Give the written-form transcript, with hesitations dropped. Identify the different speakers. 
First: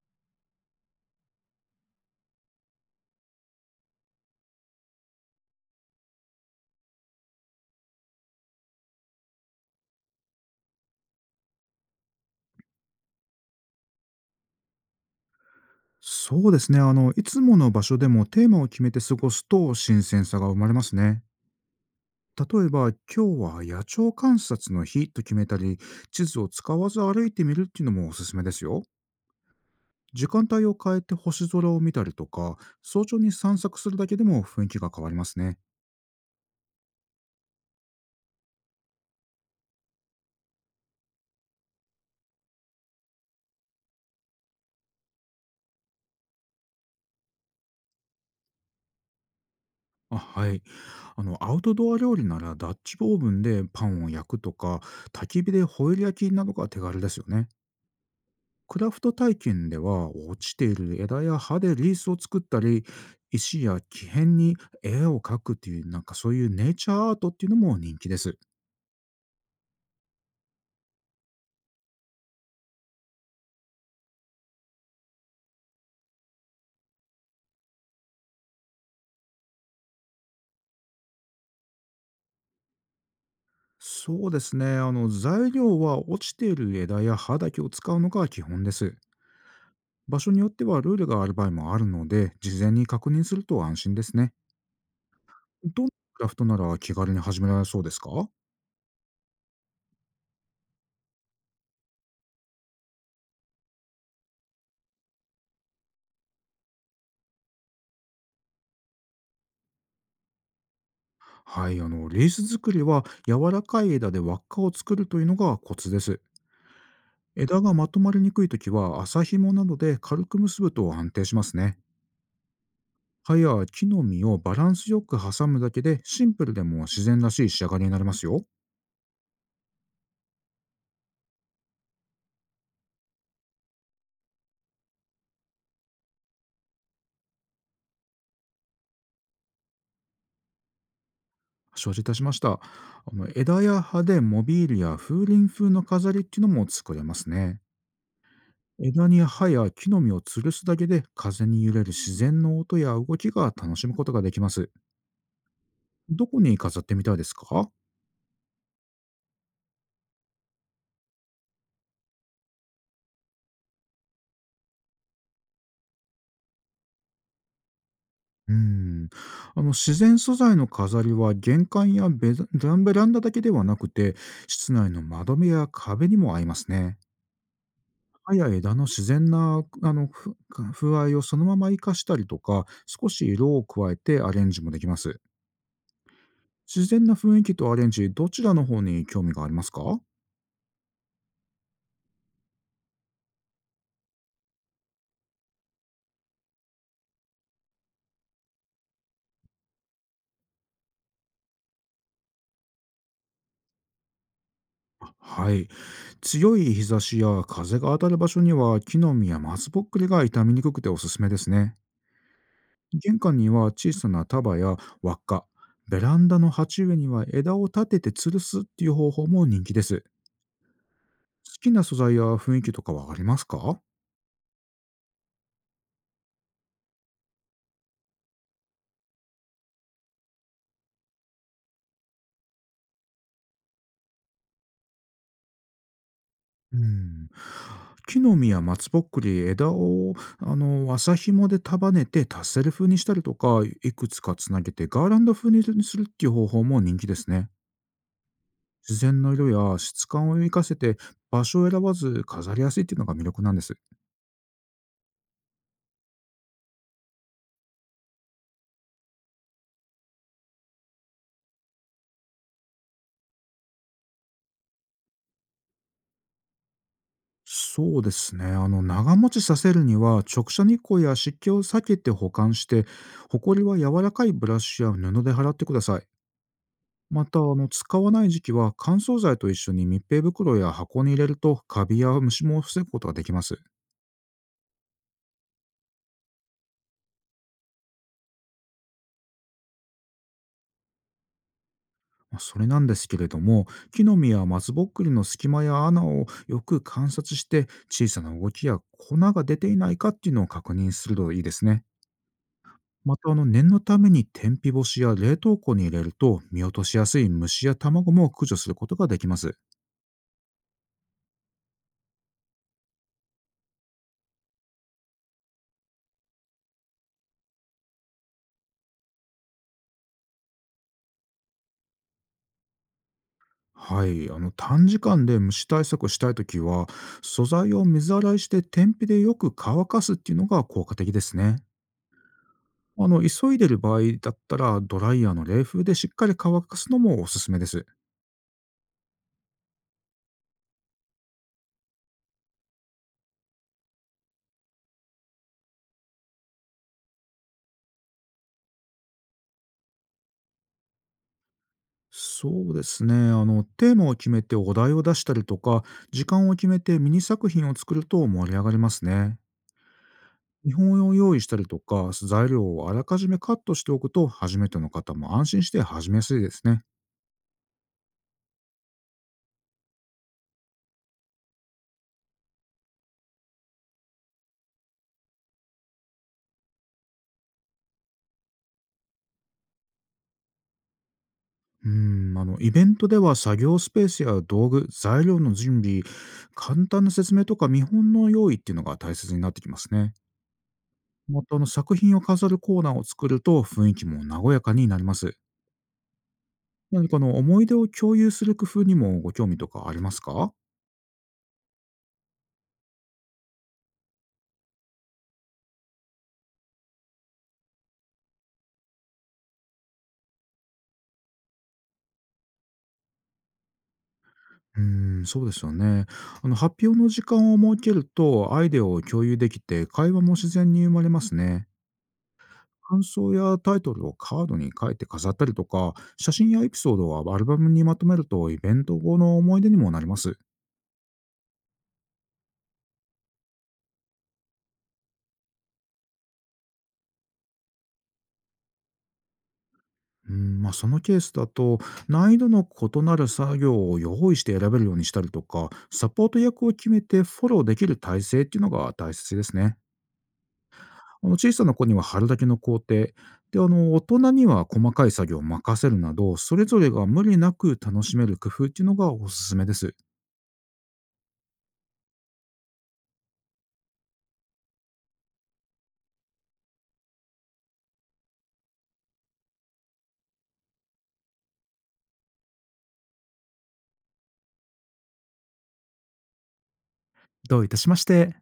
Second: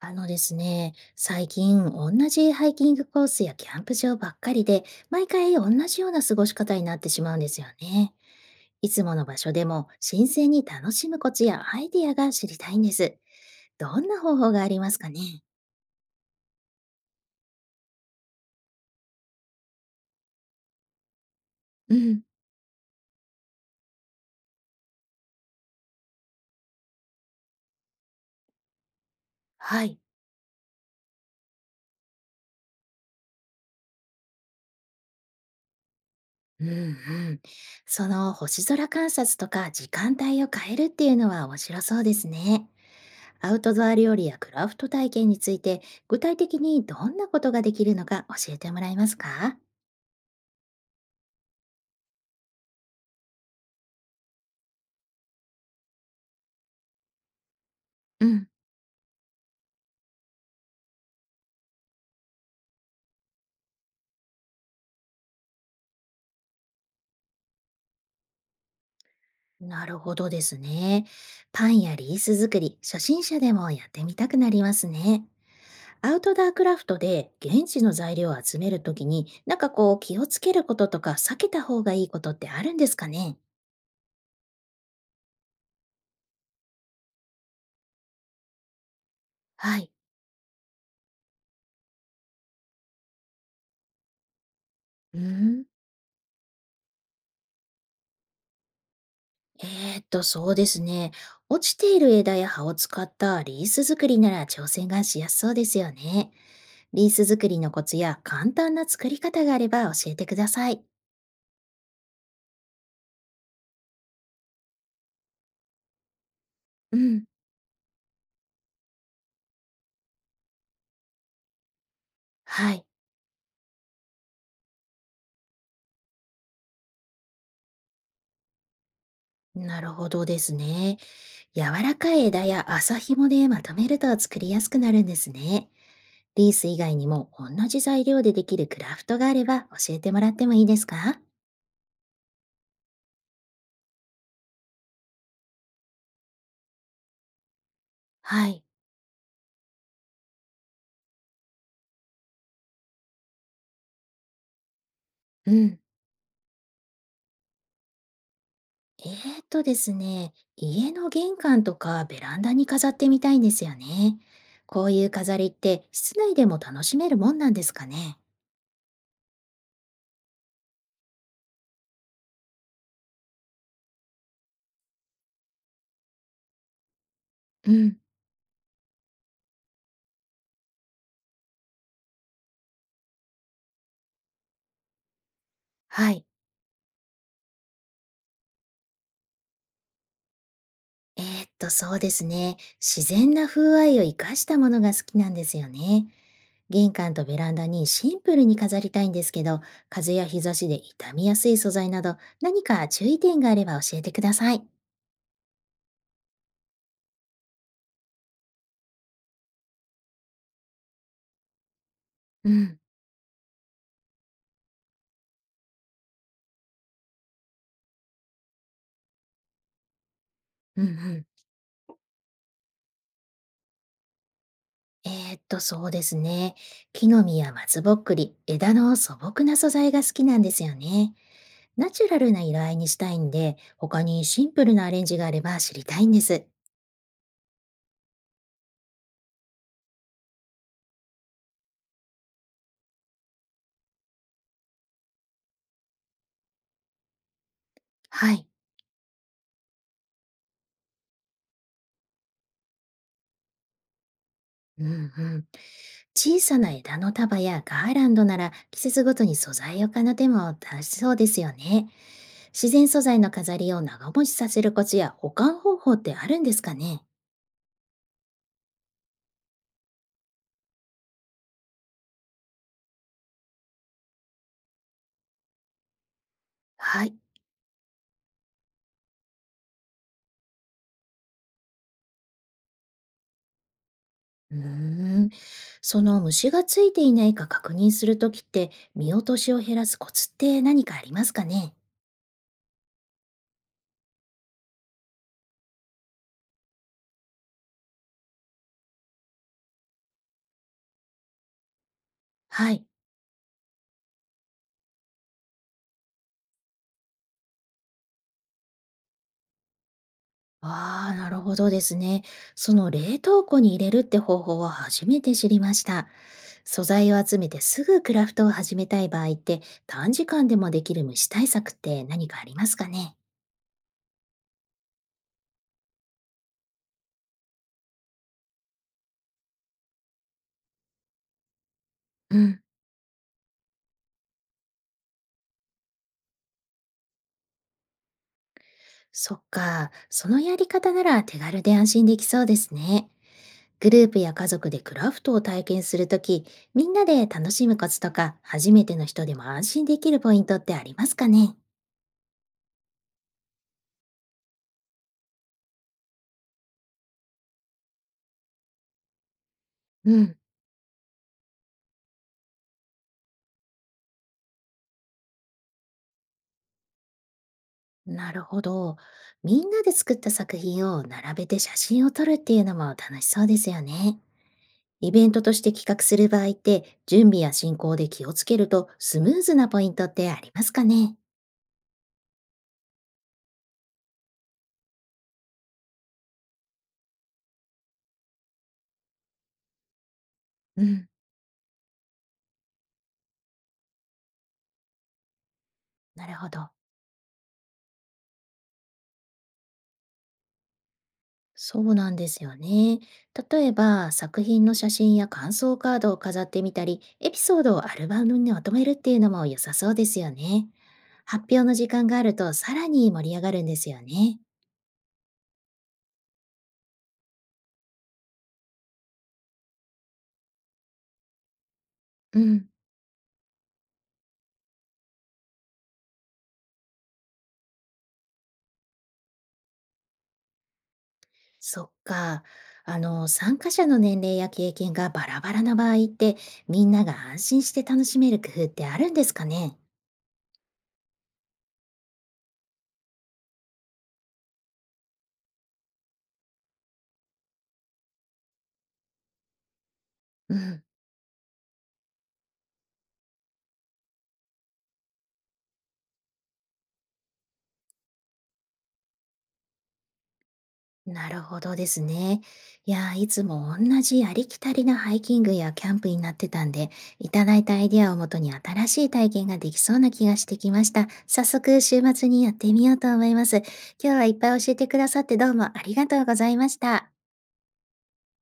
Speaker 1: あのですね、最近同じハイキングコースやキャンプ場ばっかりで、毎回同じような過ごし方になってしまうんですよね。いつもの場所でも新鮮に楽しむコツやアイディアが知りたいんです。どんな方法がありますかね？
Speaker 2: そうですね。いつもの場所でもテーマを決めて過ごすと新鮮さが生まれますね。
Speaker 1: うん。
Speaker 2: 例えば、今日は野鳥観察の日と決めたり、地図を使わず歩いてみるっていうのもおすすめですよ。
Speaker 1: はい。
Speaker 2: 時間帯を変えて星空を見たりとか、早朝に散策するだけでも雰囲気が変わりますね。
Speaker 1: うんうん。その星空観察とか時間帯を変えるっていうのは面白そうですね。アウトドア料理やクラフト体験について、具体的にどんなことができるのか教えてもらえますか？
Speaker 2: あ、はい。アウトドア料理ならダッチオーブンでパンを焼くとか、焚き火でホイル焼きなどが手軽ですよね。
Speaker 1: うん。
Speaker 2: クラフト体験では落ちている枝や葉でリースを作ったり、石や木片に絵を描くっていう、なんかそういうネイチャーアートっていうのも人気です。
Speaker 1: なるほどですね。パンやリース作り、初心者でもやってみたくなりますね。アウトドアクラフトで現地の材料を集めるときに、なんかこう気をつけることとか避けた方がいいことってあるんですかね？
Speaker 2: そうですね、材料は落ちている枝や葉だけを使うのが基本です。
Speaker 1: はい。
Speaker 2: 場所によってはルールがある場合もあるので、事前に確認すると安心ですね。
Speaker 1: うーん。
Speaker 2: どんなクラフトなら気軽に始められそうですか？
Speaker 1: えそうですね。落ちている枝や葉を使ったリース作りなら挑戦がしやすそうですよね。リース作りのコツや簡単な作り方があれば教えてください。
Speaker 2: はい、リース作りは柔らかい枝で輪っかを作るというのがコツです。
Speaker 1: うん。
Speaker 2: 枝がまとまりにくいときは麻紐などで軽く結ぶと安定しますね。
Speaker 1: はい。
Speaker 2: 葉や木の実をバランスよく挟むだけで、シンプルでも自然らしい仕上がりになりますよ。
Speaker 1: なるほどですね。柔らかい枝や麻紐でまとめると作りやすくなるんですね。リース以外にも同じ材料でできるクラフトがあれば教えてもらってもいいですか？
Speaker 2: 承知いたしました。枝や葉でモビールや風鈴風の飾りっていうのも作れますね。
Speaker 1: はい。
Speaker 2: 枝に葉や木の実を吊るすだけで、風に揺れる自然の音や動きが楽しむことができます。
Speaker 1: うん。
Speaker 2: どこに飾ってみたいですか？
Speaker 1: ですね、家の玄関とかベランダに飾ってみたいんですよね。こういう飾りって室内でも楽しめるもんなんですかね？
Speaker 2: うん。自然素材の飾りは玄関やベランダだけではなくて、室内の窓辺や壁にも合いますね。
Speaker 1: うん。
Speaker 2: 葉や枝の自然なあのふ風合いをそのまま活かしたりとか、少し色を加えてアレンジもできます。
Speaker 1: はい。
Speaker 2: 自然な雰囲気とアレンジ、どちらの方に興味がありますか？
Speaker 1: そうですね。自然な風合いを生かしたものが好きなんですよね。玄関とベランダにシンプルに飾りたいんですけど、風や日差しで傷みやすい素材など、何か注意点があれば教えてください。
Speaker 2: はい。強い日差しや風が当たる場所には、木の実や松ぼっくりが傷みにくくておすすめですね。
Speaker 1: うん、
Speaker 2: 玄関には小さな束や輪っか、ベランダの鉢植えには枝を立てて吊るすっていう方法も人気です。
Speaker 1: うん、うん。
Speaker 2: 好きな素材や雰囲気とかはありますか？
Speaker 1: そうですね。木の実や松ぼっくり、枝の素朴な素材が好きなんですよね。ナチュラルな色合いにしたいんで、他にシンプルなアレンジがあれば知りたいんです。
Speaker 2: うん。木の実や松ぼっくり、枝を麻紐で束ねてタッセル風にしたりとか、いくつかつなげてガーランド風にするっていう方法も人気ですね。
Speaker 1: はい。
Speaker 2: 自然の色や質感を生かせて、場所を選ばず飾りやすいっていうのが魅力なんです。
Speaker 1: うんうん。小さな枝の束やガーランドなら季節ごとに素材を奏でも出しそうですよね。自然素材の飾りを長持ちさせるコツや保管方法ってあるんですかね？
Speaker 2: そうですね。長持ちさせるには、直射日光や湿気を避けて保管して、ホコリは柔らかいブラシや布で払ってください。
Speaker 1: はい。
Speaker 2: また、使わない時期は乾燥剤と一緒に密閉袋や箱に入れると、カビや虫も防ぐことができます。
Speaker 1: うーん。その虫がついていないか確認するときって見落としを減らすコツって何かありますかね？
Speaker 2: まあ、それなんですけれども、木の実や松ぼっくりの隙間や穴をよく観察して、小さな動きや粉が出ていないかっていうのを確認するといいですね。
Speaker 1: はい。
Speaker 2: また念のために天日干しや冷凍庫に入れると、見落としやすい虫や卵も駆除することができます。
Speaker 1: ああ、なるほどですね。その冷凍庫に入れるって方法は初めて知りました。素材を集めてすぐクラフトを始めたい場合って、短時間でもできる虫対策って何かありますかね？
Speaker 2: はい、短時間で虫対策をしたいときは、素材を水洗いして天日でよく乾かすっていうのが効果的ですね。
Speaker 1: うん。
Speaker 2: 急いでる場合だったら、ドライヤーの冷風でしっかり乾かすのもおすすめです。
Speaker 1: そっか、そのやり方なら手軽で安心できそうですね。グループや家族でクラフトを体験するとき、みんなで楽しむコツとか、初めての人でも安心できるポイントってありますかね？
Speaker 2: そうですね、テーマを決めてお題を出したりとか、時間を決めてミニ作品を作ると盛り上がりますね。
Speaker 1: うん。
Speaker 2: 見本を用意したりとか、材料をあらかじめカットしておくと、初めての方も安心して始めやすいですね。
Speaker 1: なるほど。みんなで作った作品を並べて写真を撮るっていうのも楽しそうですよね。イベントとして企画する場合って、準備や進行で気をつけるとスムーズなポイントってありますかね？
Speaker 2: うん、イベントでは作業スペースや道具、材料の準備、簡単な説明とか見本の用意っていうのが大切になってきますね。
Speaker 1: うん。
Speaker 2: また、作品を飾るコーナーを作ると、雰囲気も和やかになります。
Speaker 1: なるほど。
Speaker 2: 何か思い出を共有する工夫にもご興味とかありますか？
Speaker 1: そうなんですよね。例えば、作品の写真や感想カードを飾ってみたり、エピソードをアルバムにまとめるっていうのも良さそうですよね。発表の時間があるとさらに盛り上がるんですよね。
Speaker 2: うーん、そうですよね。発表の時間を設けるとアイデアを共有できて、会話も自然に生まれますね。
Speaker 1: うん。
Speaker 2: 感想やタイトルをカードに書いて飾ったりとか、写真やエピソードをアルバムにまとめると、イベント後の思い出にもなります。
Speaker 1: そっか。参加者の年齢や経験がバラバラな場合って、みんなが安心して楽しめる工夫ってあるんですかね？
Speaker 2: うん、まあ、そのケースだと、難易度の異なる作業を用意して選べるようにしたりとか、サポート役を決めてフォローできる体制っていうのが大切ですね。
Speaker 1: うん。
Speaker 2: 小さな子には貼るだけの工程、で、大人には細かい作業を任せるなど、それぞれが無理なく楽しめる工夫っていうのがおすすめです。
Speaker 1: なるほどですね。いやー、いつも同じありきたりなハイキングやキャンプになってたんで、いただいたアイディアをもとに新しい体験ができそうな気がしてきました。早速、週末にやってみようと思います。今日はいっぱい教えてくださってどうもありがとうございました。
Speaker 2: どういたしまして。